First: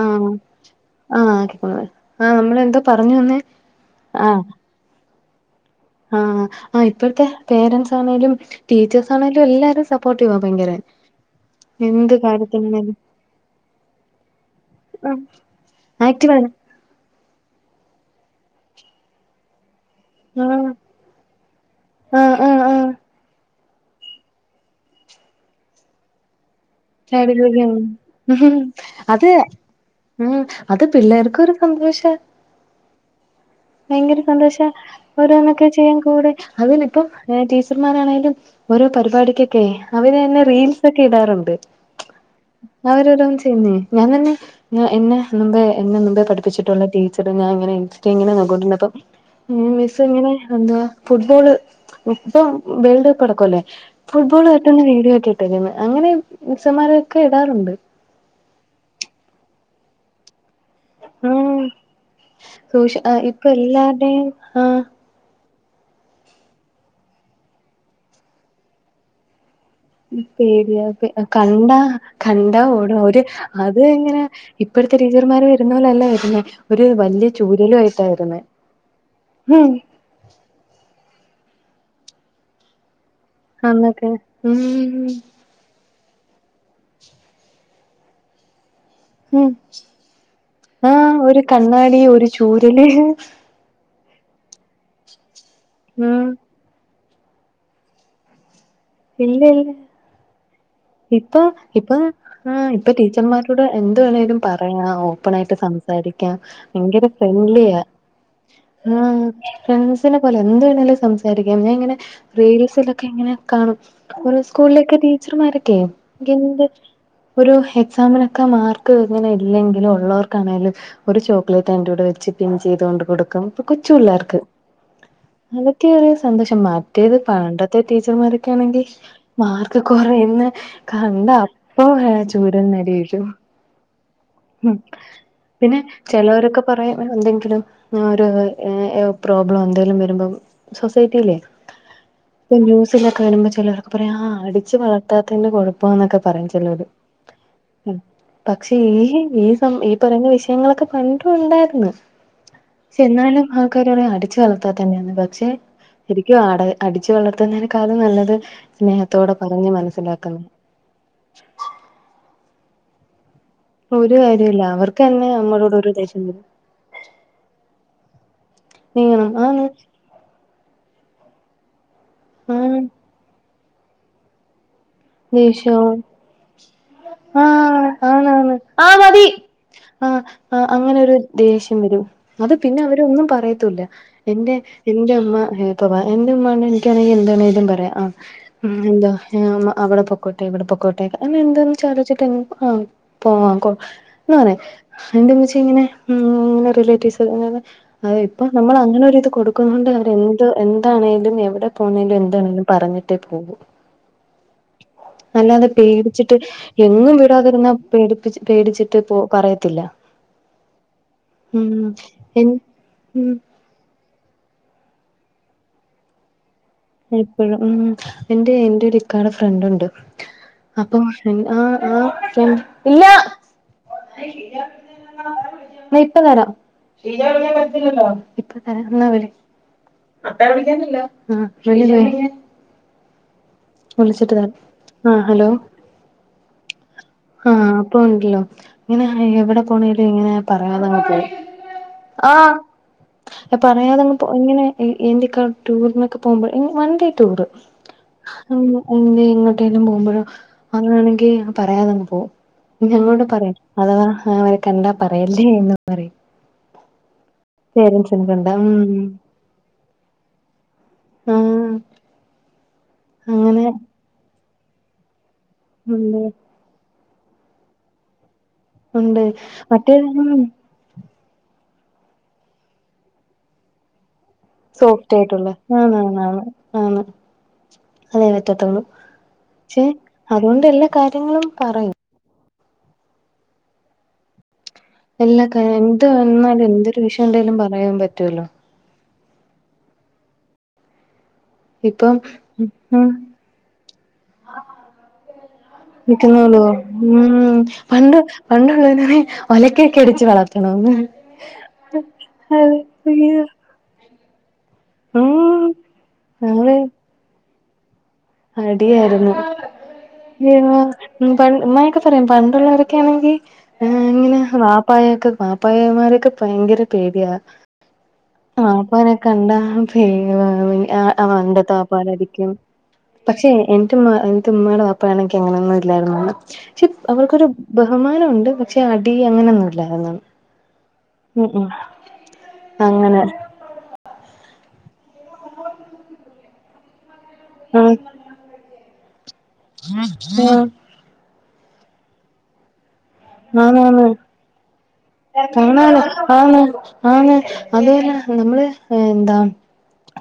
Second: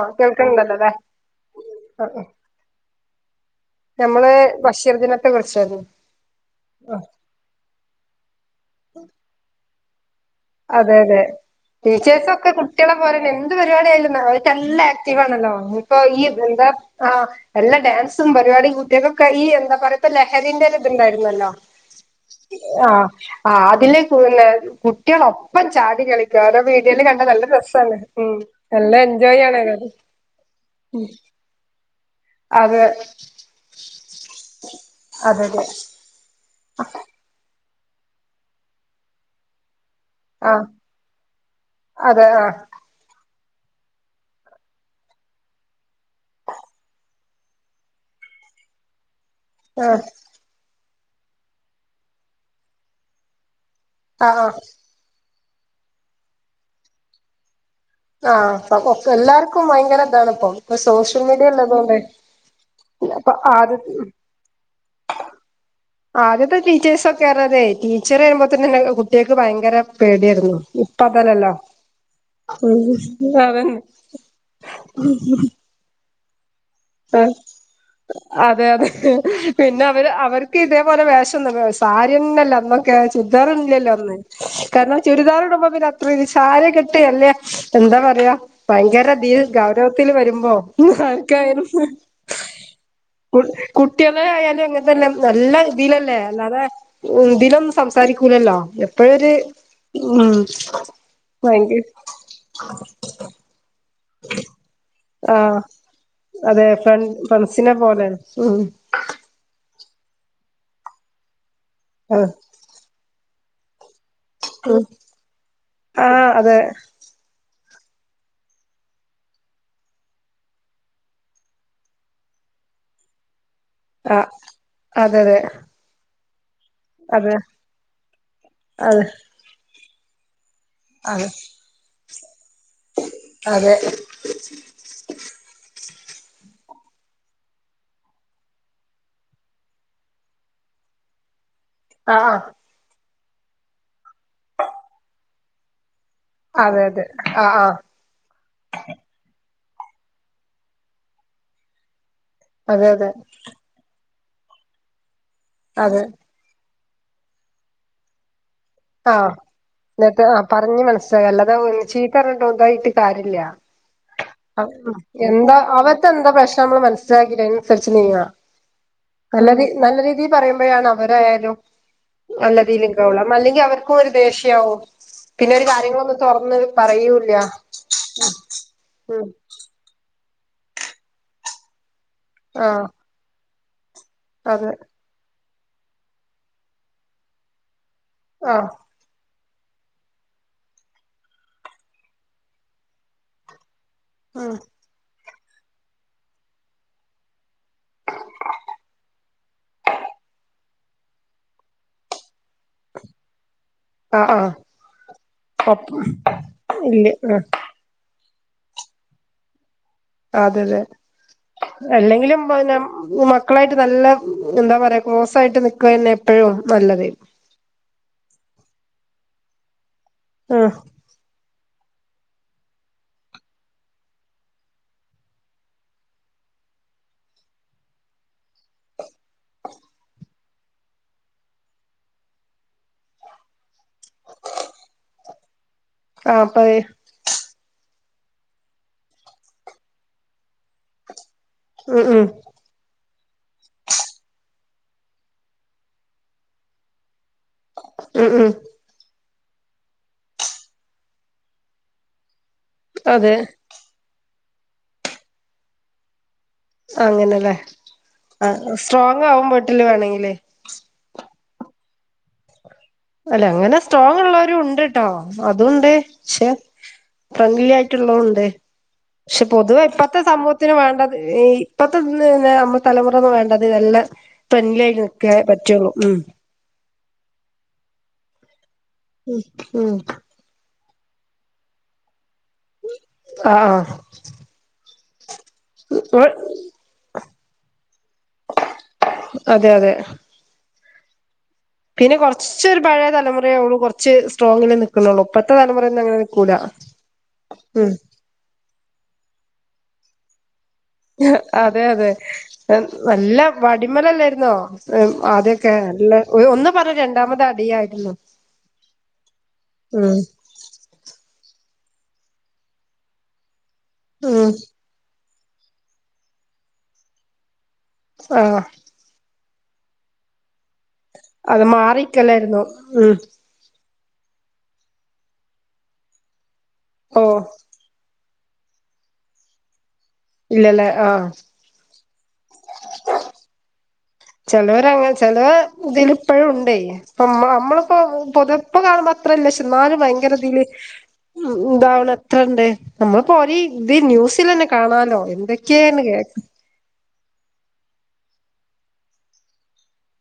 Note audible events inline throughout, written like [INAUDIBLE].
ആഹ് കേൾക്കണ്ടല്ലോ അല്ലേ ആഹ് ആക്കിക്കണ ആഹ് നമ്മൾ എന്താ പറഞ്ഞു തന്നേ ഞമ്മള് ബഷീർ ദിനത്തെ കുറിച്ചായിരുന്നു ആഹ് ആ ഇപ്പോഴത്തെ പേരന്റ്സ് ആണേലും ടീച്ചേഴസ് ആണേലും ല്ലാരും സപ്പോർട്ടീവ ഭയങ്ങര അതെ അതെ ടീച്ചേഴ്സ ഒക്കെ കുട്ടികളെ കാര്യത്തിനാണേലും പോലെ എന്ത് പരിപാടിയയലുന്ന അവ നല്ല ആക്റ്റീവ് ആഹ് ആണല്ലോ ഇപ്പോ ഈ ആക്റ്റീവാണ് എന്താ ആഹ് എല്ലാ ഡാൻസും പരിപാടി കുട്ടികൾക്കൊക്കെ ഈ എന്താ പറയാപ്പ ലഹരിന്റെ ആഹ് ണ്ടുന്നല്ലോ ആഹ് ആഹ് ആഹ് അതില ഒപ്പം ചാടി കളിക്ക അതോ വീ നല്ല അത് എൻജോയ് ആണ് ഉം അത് പിള്ളേർക്കൊരു സന്തോഷം അത് ഭയങ്കര സന്തോഷം അതെ അതെ അതെ ഓരോന്നൊക്കെ ചെയ്യാൻ കൂടെ അതിനിപ്പം ടീച്ചർമാരാണെലും ഓരോ പരിപാടിക്കൊക്കെ അവര് തന്നെ ആഹ് റീൽസ്ക്കെ ഇടാറുണ്ട് അതെ ആഹ് അവര ഓരോന്ന് ചെയ്യുന്നേ ഞാൻ തന്നെ ഞാൻ എന്നെ മുമ്പേ എന്നെ മുമ്പേ പഠപ്പിച്ചിട്ടുള്ള ടീച്ചറ് ഞാൻങ്ങനെ ഇൻസ്റ്റ ങ്ങനെ നോ [UNINTELLIGIBLE] ആഹ് മിസ് ഇങ്ങനെ എന്തുവാ ഫുട്ബോള് ഇപ്പം വേൾഡ് കപ്പ് അടക്ക അല്ലേ ആഹ് ഫുട്ബോള് ആഹ് തട്ടുന്ന വീഡിയോക്കെ ന്ന് അങ്ങനെ മിസ്സന്മാരൊക്കെ ഇടാറുണ്ട് ആഹ് എല്ലാർക്കും ഭയങ്കര ഇതാണ്പ്പം ഇപ്പൊ സോഷ്യൽ ഉം മീഡിയല്ലതൊണ്ടേ സോഷ്യ അപ്പൊ ഇപ്പൊ ആദ്യ എല്ലാരുടെയും ആഹ് ആദ്യത്തെ ടീച്ചേഴ്സ ഒക്കെ അറിയതെ ടീച്ചർയുമ്പോ തന്നെെ കുട്ട്യാൾക്ക് ഭയങ്കര പേടിയായിരുന്നു പേടിയ ഇപ്പ അതല്ലല്ലോ കണ്ടാ കണ്ട ഓട അവര് അത് അതന്നെ എങ്ങനെ ഇപ്പോഴത്തെ ടീച്ചർമാര് വരുന്ന പോലല്ല വരുന്നേ ഒരു വലിയ ചൂരലും ആയിട്ടാ വരുന്നേ അതെ അതെ പിന്നെ അവര് അവർക്ക് ഇതേപോലെ വേഷംന്നല്ല സാരിയന്നല്ലേ അന്ന് ചുരിദാറ ഇട്ല്ലല്ലോ അന്നൊക്കെ അന്ന് കാരണം ഉം ചുരിദാർടുമ്പന്ന സാരി കിട്ടിയല്ലേ എന്താ പറയാ ഭയങ്കര ഉം ഗൗരവത്തിൽ വരുമ്പോ ആർക്കയാലും ഇതേ ഒരു ചൂരല്. കുട്ടികളെ ആയാലും ഇങ്ങനെ തന്നെ നല്ല രീതിയിൽ അല്ലേ ഉം അല്ലാതെ. ഇതിലും സംസാരിക്കൂലല്ലോ എപ്പോഴരു ഇല്ല ഇല്ല എപ്പോഴേ ഒരു ഉം. ഇപ്പൊ ഭയങ്കര ഇപ്പൊ ആഹ് ഇപ്പൊ ടീച്ചർമാരെ ടെ എന്ത് വേണലും പറയാം ഓപ്പൺ ആയിട്ട് ആഹ് സംസാരിക്കാം അതെ ഫ്ര ഭയങ്കര ഫ്രണ്ട്സിനെ ഫ്രണ്ട്‌ലിയാ. പോലെയാണ് ഉം ആഹ് ഫ്രണ്ട്സിനെ പോലെ എന്ത് വേണേലും സംസാരിക്കാം ഞാൻ ഇങ്ങനെ. ആഹ് റീൽസ് ഒക്കെ ഇങ്ങനെ കാണും, ഒരു ഉം സ്കൂളിലൊക്കെ ടീച്ചർമാരെയൊക്കെ ആഹ് അതെ എന്ത്. ഒരു എക്സാമിനൊക്കെ മാർക്ക് ഇങ്ങനെ ഇല്ലെങ്കിലും ഉള്ളവർക്ക് ആണേലും. ഒരു ചോക്ലേറ്റ് അന്റെ കൂടെ വെച്ച് പിൻ ചെയ്തുകൊണ്ട് കൊടുക്കും, കൊച്ചു ആഹ് പിള്ളേർക്ക് അതു. അതെ മാറ്റിയ ഒരു സന്തോഷം മറ്റേത് അതെ പണ്ടത്തെ ടീച്ചർമാരൊക്കെ ആണെങ്കിൽ അതെ മാർക്ക് കുറയുന്ന. അതെ കണ്ട അപ്പൊ ഏഹ് ചൂരലിന് അടിവീഴും. അതെ ഉം പിന്നെ ചെലവരൊക്കെ പറയും എന്തെങ്കിലും. ഒരു കാര്യം ഏഹ് ഏഹ് പ്രോബ്ലം എന്തേലും വരുമ്പോ സൊസൈറ്റി ഇല്ലേ. ആഹ് ന്യൂസിൽ ഒക്കെ വരുമ്പോൾ ചിലരൊക്കെ പറയാം അടിച്ചു വളർത്താത്തതിന്റെ കുഴ പ്പനൊക്കെ പറയും ആഹ് ചെലോര് അതെ അതെ ആഹ് ആഹ് ഉം. പക്ഷെ ഈ ഈ സം ഈ പറയുന്ന വിഷയങ്ങളൊക്കെ പണ്ടും ഉണ്ടായിരുന്നു. അതെ അതെ എന്നാലും ആൾക്കാര് പറയും അടിച്ചു വളർത്താത്തന്റെ തന്നെയാണ്, പക്ഷെ. അതെ [UNINTELLIGIBLE] അടിച്ചു വളർത്തുന്നതിനേക്കാളും നല്ലത് സ്നേഹത്തോടെ പറഞ്ഞ മനസ്സിലാക്കാം. പറഞ്ഞു മനസ്സ് സ്വയം അല്ലാതെ ഒരു ചീത്ത പറഞ്ഞിട്ട് ഒന്നായിട്ട് കാര്യയില്ല. ഒരു കാര്യവുല്ല അവർക്ക് തന്നെ എന്താ നമ്മളോട് ഒരു അവർക്ക് ദേഷ്യം എന്താ വരും പ്രശ്നം നമ്മൾ മനസ്സിലാക്കിട്ട് അതിനനുസരിച്ച് നീങ്ങാ. നീ നല്ലത് ആന്ന് നല്ല രീതിയിൽ പറയുമ്പോഴാണ്. അവരായാലും നല്ല ആഹ് രീതിയിൽ നിക്കാവുള്ള അല്ലെങ്കിൽ അവർക്കും ഒരു ദേഷ്യയാവും. പിന്നെ ഒരു ദേഷ്യയാവും കാര്യങ്ങളൊന്നും തുറന്ന് പറയൂല്ല ആഹ് ആണണ് ആഹ് ഉം മതി. ആഹ് ആഹ് അങ്ങനെ ഒരു ദേഷ്യം വരും അത് പിന്നെ ആഹ് അവരൊന്നും പറയത്തുല്ല. എന്റെ അതെ എന്റെ ഉമ്മ ഇനിയിപ്പോ എന്റെ ഉമ്മ ഉണ്ടേൽ എനിക്കറിയാം എന്തു വേണേലും പറയാം ആഹ്. ആഹ് ഉം എന്താ എന്റെ ഉമ്മ. അവിടെ പൊക്കോട്ടെ ഇവിടെ പൊക്കോട്ടെ അങ്ങനെ എന്തുവാന്ന് ആലോചിച്ചിട്ട് ആഹ് പോയ്ക്കോ. ഉം എന്നുപറയും എന്റെ ഉമ്മച്ചി ഇങ്ങനെ ഉം റിലേറ്റീവ്സ് ഇങ്ങനെ. അത് ഇപ്പൊ നമ്മൾ അങ്ങനെ ഇത് കൊടുക്കുന്നത് കൊണ്ട് അവര് എന്ത് എന്താണേലും എവിടെ പോണേലും എന്താണേലും. പറഞ്ഞിട്ടേ പോകു. ആഹ് അല്ലാതെ ഒപ്പ് പേടിച്ചിട്ട് ഇല്ല എങ്ങും വിടാതിരുന്നാൽ. പേടിപ്പിച്ച് പേടിച്ചിട്ട് ഇപ്പോ പറയത്തില്ല. അതെ അതെ ഉം അല്ലെങ്കിലും എൻ ഉം മക്കളായിട്ട് നല്ല. എന്താ പറയുക ക്ലോസ് ആയിട്ട് നിക്കാ തന്നെ എപ്പോഴും നല്ലത്. എപ്പോഴും ഉം എന്റെ എന്റെ ഒരു ഇക്കാന്റെ ഫ്രണ്ട് ഉണ്ട്, ആഹ് അപ്പൊ. പിന്നെ ആഹ് ആഹ് പിന്നെ. ഇപ്പ തരാം ഇപ്പ തരാം എന്നാവിളി ഏ വിളി എടി ആഹ് ഹലോ ആഹ് പറയും. ആഹ് ഇപ്പൊ ഉണ്ടല്ലോ ഇങ്ങനെ എവിടെ പോണേലും ഇങ്ങനെ പറയാതെ അങ്ങ് പോകും. ഉം ഉം ആ പറയാതെ എങ്ങ് എങ്ങനെ എന്തൊക്ക ടൂറിനൊക്കെ പോകുമ്പോൾ വൺ ഡേ ടൂറ്. ഉം ഉം എങ്ങട്ടെല്ലും പോകുമ്പോഴോ അങ്ങാണെങ്കിൽ പറയാതെങ്ങ് പോകും ഞങ്ങളോട് അതെ പറയില്ല അഥവാ അവരെ കണ്ടാ പറയല്ലേ എന്നും പറയും അങ്ങനെയല്ലേ പേരൻസിനെ ആ കണ്ടാ ഉം സ്ട്രോങ് ആകും വിട്ടില് വേണെങ്കിലേൽ ഉം അല്ലെ അങ്ങനെ സ്ട്രോങ് ഉള്ളവരു ഉണ്ട്ട്ടോ അതുണ്ട് ഉണ്ട് ഷേ ഫ്രണ്ട്‌ലി ആയിട്ടുള്ളതൂണ്ട് ഉണ്ട് ക്ഷേ പൊതുവേ മറ്റേ ഇപ്പത്തെസമു ഇന്ന് വേണ്ടത്താഇപ്പഴത്തെന്നെ നമ്മ തലമുറയൊന്നും വേണ്ടത് എല്ലാം ഫ്രണ്ട്ലി ആയി നിൽക്കേ പറ്റുള്ളൂ ഉ ആണ് അതെ പറ്റത്തുള്ളൂ ഉം പക്ഷെ ഉം അതുകൊണ്ട് എല്ലാ കാര്യങ്ങളും പറയും ആഹ് ഹഹു എല്ലാ കഴിഞ്ഞിട്ട് എന്ത് വന്നാലു ന്തൊരു വിഷയം ണ്ടേലും പറയാൻ പറ്റുവല്ലോ അതെ അതെ ഇപ്പം പിന്നെ കുറച്ചൊരു ഉം പഴയ തലമുറയേള്ളൂ കൊറച്ച് സ്ട്രോങ്ങില് നിൽക്കുന്നുള്ളൂ ഇപ്പഴത്തെ തലമുറൊന്നും അങ്ങനെ നിക്കൂല ഉമ് ഉം പണ്ട് പണ്ടുള്ളതിനെ ഒലക്കൊക്കെ ടിച് വളർത്തണന്ന് അതെ തെ നല്ല അയ്യോ വടിമലല്ലായിരുന്നോ ആദ്യ ഉം ഒക്കെ അല്ല ഒന്ന് നമ്മള് പറഞ്ഞ രണ്ടാമത് അടിയായിരുന്നു അടിയായിരുന്നു ഉം അയ്യോ ഇങ്ങനെ ഒക്കെ പറയും പണ്ടുള്ളോരൊക്കെ ആണെങ്കിൽ ഏയി ഇങ്ങനെ ഉം വാപ്പായൊക്കെ വാപ്പനൊക്കെ ഭയങ്കര പേടിയാ ആഹ് വാപ്പനെ കണ്ടാ പേടിയാ അത് മാറിക്കലായിരുന്നു ഉം പക്ഷെ എന്റെ എന്റെ ഉമ്മയുടെ വാപ്പാനെ ഒക്കെ അങ്ങനെ ഒന്നും ഇല്ലായിരുന്നുണ്ട് പക്ഷെ ഓ അവർക്കൊരു ബഹുമാനം ണ്ട് പക്ഷെ അടി അങ്ങനെയൊന്നുമില്ലായിരുന്നു ഇല്ലല്ലേ ആഹ് ഉം ഉ അങ്ങനെ ചിലൊര ചെലെ ഇതില് ഇപ്പഴും ഉണ്ട മ്മ ആഹ് നമ്മളിപ്പോ പൊതിപ്പ കാണുമ്പോ അത്രല്ലക്ഷെ എന്നാലും ഭയങ്കര ഇതിയില് ആഹ് ഇന്ത വണ എത്രണ്ട് നമ്മളിപ്പോ ഒ ആന്ന് ഇത് ആന്ന് ന്യൂസൽന്നെ കാണാലോ എന്തൊക്കെയന്ന് കേക്ക ആണ് അതുപോലെ നമ്മള് എന്താ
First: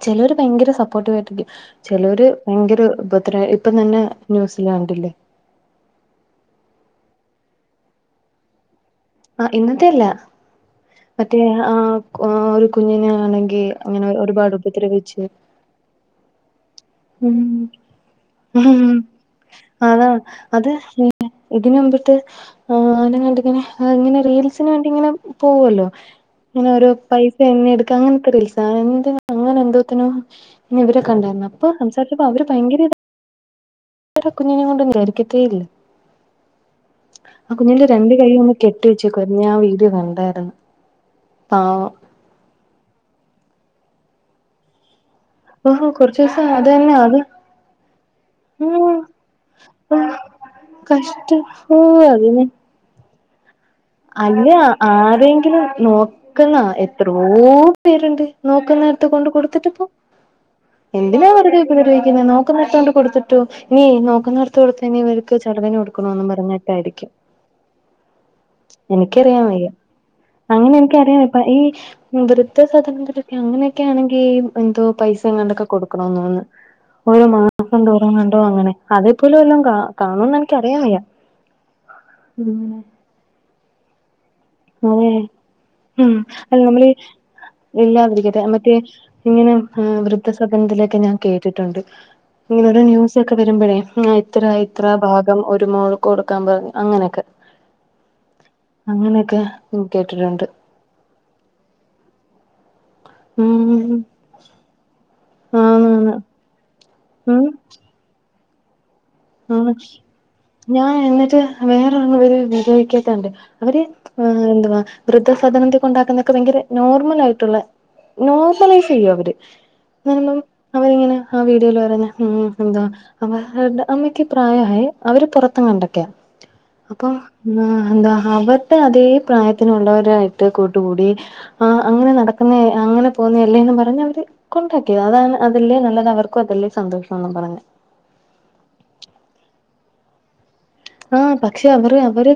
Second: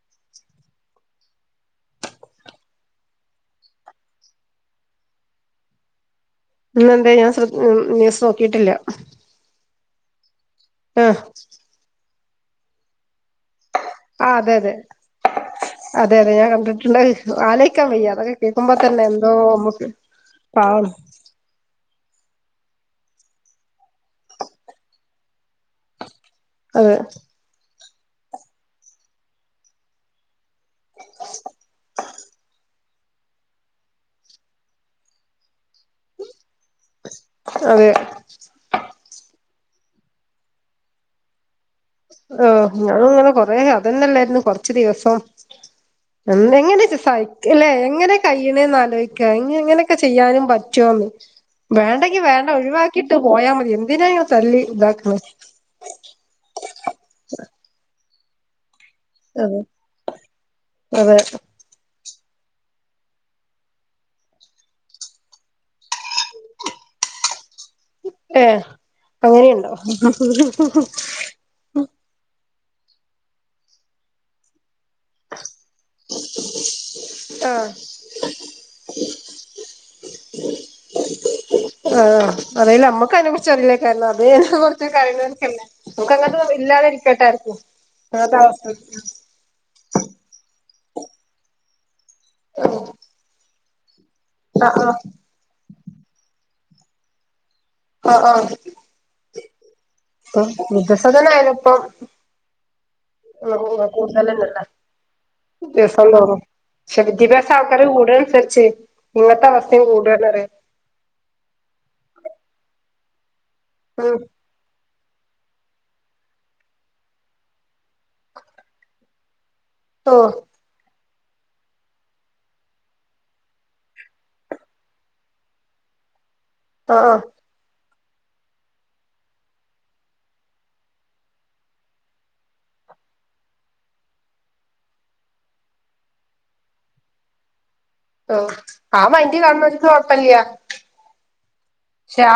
ചിലര് ഭയങ്കര സപ്പോർട്ടീവാട്ടിരിക്കും ചിലര് ഭയങ്കര ഉപ ഇപ്പം തന്നെ ന്യൂസില് കണ്ടില്ലേ ഇന്നെന്താ ഞാൻ ശ്ര ന്യൂസ്‌ നോക്കിയിട്ടില്ല ആ ഇന്നത്തെ അല്ല ആഹ് മറ്റേ ആ ഒരു കുഞ്ഞിനെ ആണെങ്കിൽ അങ്ങനെ ആഹ് ഒരുപാട് അതെ അതെ ഉപദ്രവിച്ച് അതെ അതെഞാൻ കണ്ട ഉം ആലോയ്ക്കാൻ വയ്യ അതൊക്കെ കേക്കുമ്പോ ഉം തന്നെ എന്തോ നമ്മക്ക് പാവം ഇതിനന് മ്പട്ട് ആ അനെ കണ്ടിങ്ങനെ ഇങ്ങനെ റീൽസിന് വേണ്ടി ഇങ്ങനെ പോവല്ലോ അങ്ങനെ ഓരോ അതെ പൈസ തെ എടുക്കാം അങ്ങനെ [UNINTELLIGIBLE] അങ്ങനെ എന്തോത്തിനും നി ഇവരൊെ കണ്ടായിരുന്നു അപ്പ സംസാരിക്കപ്പോ അവര് ഭയങ്കര കുഞ്ഞിനെ കൊണ്ട് വിചാരിക്കത്തെ ഇല്ല ആ അതെ കുഞ്ഞിന്റെ രണ്ട് കൈ കെട്ടിവെച്ച കൊഞ്ഞ ആ വീഡിയോ കണ്ടായിരുന്നു പാവം ഞാന ഇങ്ങനെ കൊറ അതന്നല്ലായിരുന്നു കൊറച്ച് ദിവസം ഓഹ് കൊറച്ച എ എങ്ങനെല്ലെ സഹിക് എങ്ങനെ കൈ്യണേന്ന് ഉം ആലോയിക്കങ്ങനെ ചെയ്യാനും പറ്റോന്ന് കഷ്ട ഓ വേണ്ടെങ്കി അതിന് വേണ്ട ഒഴിവാക്കിട്ട് പോയാ മതി എന്തിനാ ഇങ്ങനെ അല്ല തല്ലി ഇതാക്കണെ ആരെങ്കിലും നോക്കണാ എത്രോ പേര്ണ്ട്. നോക്കുന്നേട്ത്ത് കൊണ്ട് അതെ കൊട്ത്തിട്ട് പ്പൊ അതെ എന്തിനാ വെറുതെ ക്ക നോക്ക്ണോട്ത്തോണ്ട് കൊട്ത്തിട്ടോ ഇനി നോക്കുന്നോട്ത്ത് കൊടുത്ത് ഇനി ഇവർക്ക് ചെലവ്ന് കൊടുക്കണോന്ന് പർഞ്ഞ് ഞ്ഞായിരിക്കും ഏഹ് എനിക്കറിയാൻ വയ്യ അങ്ങനെയുണ്ടോ അങ്ങനെ എനിക്കറിയാൻ ഇപ്പ ഈ വൃദ്ധ സദനത്തിലൊക്കെ അങ്ങനെയൊക്കെ ആണെങ്കിൽ എന്തോ പൈസങ്ങാണ്ടൊക്കെ കൊടുക്കണോന്ന് തോന്ന് രു മാസം ആഹ് [UNINTELLIGIBLE] കണ്ടോ അങ്ങനെ അതേപ്പോലും എല്ലാം കാ കാണൂന്ന് എനക്ക് അറിയാൻ വയ്യ ആഹ് ഉം അറീല്ല നമ്മക്ക് അയ്നെ കുർച്ച് അറീല്ല [UNINTELLIGIBLE] കൊർച്ച് അതെ കഴിഞ്ഞോൽക്കല്ലേ ഉം നമുങ്ങന അല്ല നമ്മള് ഇല്ലാതിരിക്കട്ടെ ആർക്കും ഇല്ലാതിരിക്കട്ടെ മറ്റേ ഇങ്ങനെ വൃദ്ധസദനത്തിലൊക്കെ ഞാൻ കേട്ടിട്ടുണ്ട്ഓരോ ന്യൂസ് ക്കെ വരുമ്പോഴേ ഇത്ര ആഹ് ഇത്ര ഭാഗം ഒരുമോൾക്ക് കൊടുക്കാൻ പറഞ്ഞു അങ്ങനെയൊക്കെ ആഹ് ആഹ് അങ്ങനെയൊക്കെ [UNINTELLIGIBLE] വൃദ്ധ സദനയാലും പ്പം ഉം കൂടുതലന്നല്ലെ ദിവസം ആന്നാന്ന് തോറും ശേ ഉം വിദ്യാഭ്യാസം ആൾക്കാര് കൂട്ണ അൻസര്ച്ചെ ഇങ്ങത്തെ അവസ്ഥിം കൂടണറേ ഞാ എന്നിട്ട് വേറെ ഒര് [UNINTELLIGIBLE] വീഡിയോക്കാത്തണ്ട് അവര് ഉം എന്തുവാ വൃദ്ധ സാദനത്തി കൊണ്ടാക്കുന്നൊക്കെ ഭയങ്കര നോർമൽ ആയിട്ടുള്ള നോർമലൈസെയ്യും അവര്. ഓഹ് അവരിങ്ങനെ ആ വീഡിയോൽ പറഞ്ഞ ഉം എന്താ [UNINTELLIGIBLE] അമ്മയ്ക്ക് പ്രായായേ അവര് പൊറത്തുംങ്ങാണ്ടക്കെയാ ആഹ് അപ്പം ആഹ് ന്നാ എന്താ അവര്ടെ അതേ പ്രായത്തിനുള്ളവരായിട്ട് കൂട്ടുകൂടി ആഹ് അങ്ങനെ നടക്കുന്നേ അങ്ങനെ പോവുന്നേ അല്ലേന്ന് പറഞ്ഞ് അവര് കൊണ്ടാക്കി. അതാണ് അതില് നല്ലത് അവർക്കും അതല്ലേ സന്തോഷം ന്നും പറഞ്ഞ് ഓഹ് ആ മൈൻഡ് കാണ്ണോൽക്ക് കൊഴപ്പില്ല. ആഹ് പക്ഷെ അവർ അവര്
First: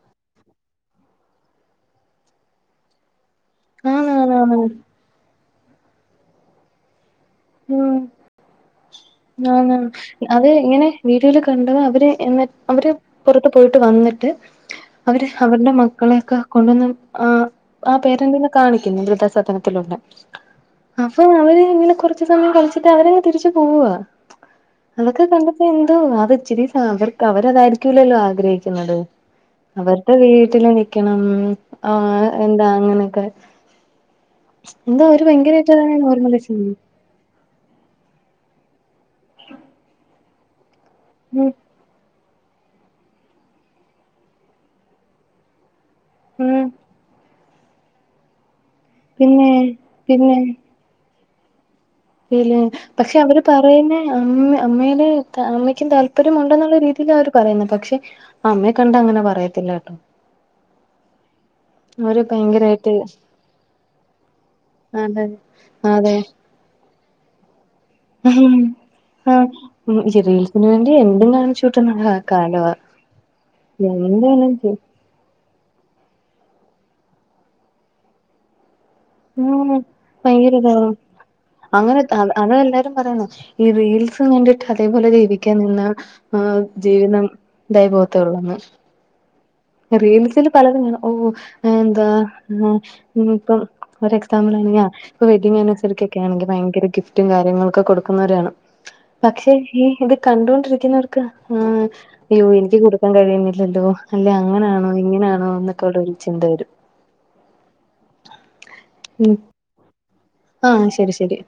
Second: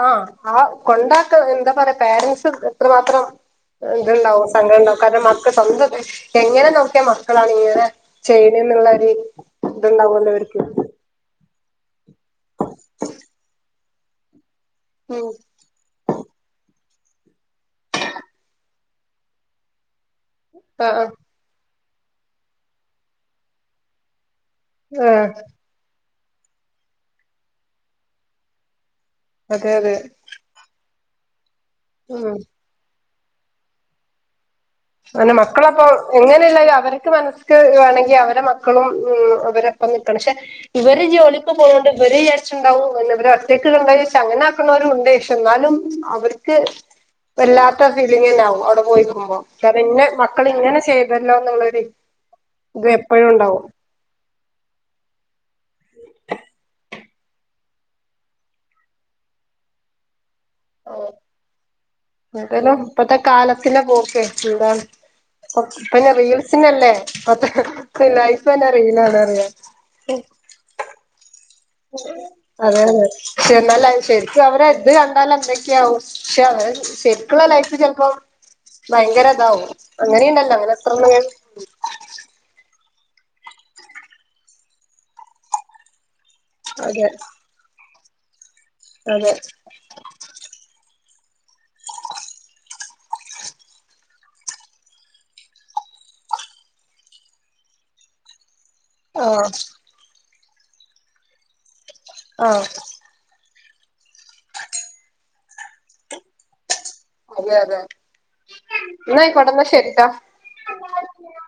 ആഹ് ആ കൊണ്ടാക്ക എന്താ പറയാ പോരന്റ്സ് എത്ര മാത്രം ത്ണ്ടാവും ആണാണാണ് സങ്കടം ണ്ടാവും കര്ണം മക്കൾ സ്വന്തം എങ്ങനെ നോക്കിയാ മ ക്കളാണ് ഇങ്ങനെ ഉം ചെയ്യ്ണെന്നുള്ളരു ഇത്ണ്ടാവല്ലോ ഇവര്ക്ക് വീഡിയോയിൽ കണ്ടത് അവര് എന്ന അവര് പൊറത്ത് പോയിട്ട് വന്നിട്ട് അവര് ഉം അവരുടെ മ ക്കളെയൊക്കെ കൊണ്ടന്നും ആ ആ പേരന്റിന്ന് കാണിക്കുന്നു വൃദസദനത്തിലുള്ള ആ അപ്പൊ അവര് ഇങ്ങനെ കൊറച്ച് സമയം കളിച്ചിട്ട് അവര് തിരിച്ചു പോവാ. ആ അതൊക്കെ കണ്ടപ്പോ എന്തോ അത് ഇച്ചിരി [UNINTELLIGIBLE] അവരതായിരിക്കല്ലല്ലോ ആഗ്രഹിക്കുന്നത്. അതെ അതെ അവര്ടെ വീട്ടില് നിക്കണം. ആ ഉം എന്താ അങ്ങനൊക്കെ [UNINTELLIGIBLE] മക്കളപ്പൊ അതിനെ നോർമലൈസ് എങ്ങനെല്ലേലും ചെയ്യുന്നു അവരെ മനസ്ക്ക് ത് വേണെങ്കി അവരെ മക്കളും ഉം അവരൊപ്പം നിൽക്കണം. ശേ ഇവര് ഉം ജോലിക്ക് പോണ്ട് ഇവര് ച്ച്ണ്ടാവും പിന്നെ ഇവരെ ഒറ്റക്ക് കൊണ്ടോയി ഷ് അങ്ങനെ ആക്ക്ണോലും ഇണ്ട്. ഷ് ന്നാലും അവര്ക്ക് ഉം വല്ലാത്ത ഫീലിംഗ് എന്നാവും അവ്ടെ പോയിക്കുമ്പോ പിന്നെ കര്ണം ഇന്നെ പിന്നെ മക്കള് ഇങ്ങനെ ചെയ്തല്ലോ ന്നുള്ളൊരു പക്ഷെ അവര് പറയുന്നെ അമ്മ അമ്മയ്ല് അമ്മയ്ക്കും താല്പര്യം ഉണ്ടെന്നുള്ള രീതിയിലാ അവര് പറയുന്നെ പക്ഷെ അമ്മയെ കണ്ട അങ്ങനെ പറയത്തില്ല കെട്ടോ എന്തേലും ഭയങ്കരായിട്ട് ഇപ്പത്തെ കാലത്തിന്റെ പോക്ക് ന്താണ് അതെ ഇപ്പന്നെ അതെ റീൽസിനല്ലേ മറ്റ ലൈഫന്നെ റീലാണ് അറി ഞാ ആഹ് ഉം ശേ റീൽസിന് വേണ്ടി എന്തും കാണിച്ച് അതെതെ ക്ഷെ എന്നാല ശര്ക്ക് എന്തായാലും അവരെ ചെയ്യും ത് കണ്ടാല് എന്തൊക്കെയാവും. ക്ഷെ അവരെ ശര്ക്കുള്ള ലൈഫ് ചെൽപ്പം ഭയങ്കരതാവും ഉം അങ്ങനീണ്ടല്ലോ ഭയങ്കര അങ്ങനെ ഇതാണ് എത്രണ്ണം ഞാൻ അങ്ങനെ അതെ എല്ലാരും പറയണ്. ഈ റീൽസിന് വേണ്ടിയിട്ട് അതേപോലെ ജീവിക്കാൻ നിന്നാ ആ അതെ ജീവിതം ഇതായി പോവെത്തെള്ളൂ എന്ന് അതെ റീൽസിൽ പലതും ഓ എന്താ ഇപ്പം ഒരു എക്സാപിൾ ആണെങ്കിൽ ആ ഇപ്പം വെഡിംഗ് അനവേസിക്കൊക്കെ ആണെങ്കിൽ ഭയങ്കര ഗിറ്റും കാര്യങ്ങളൊക്കെടുക്കുന്നവരാണ് ആഹ് പക്ഷെ ഈ ഇത് കണ്ടുകൊണ്ടിരിക്കുന്നവർക്ക് ആ അയ്യോ ആഹ് എനിക്ക് കൊടു ക്കാൻ കഴിയുന്നില്ലല്ലോ അല്ലെ അങ്ങനെയാണോ ഇങ്ങനെയാണോ എന്നൊക്കെ അവിടെ ഒരു ചിന്ത വരും അതെ അതെ ഉം എന്നയിക്കെട്ടെ ശരിട്ടെ ആഹ് ശരി ശരി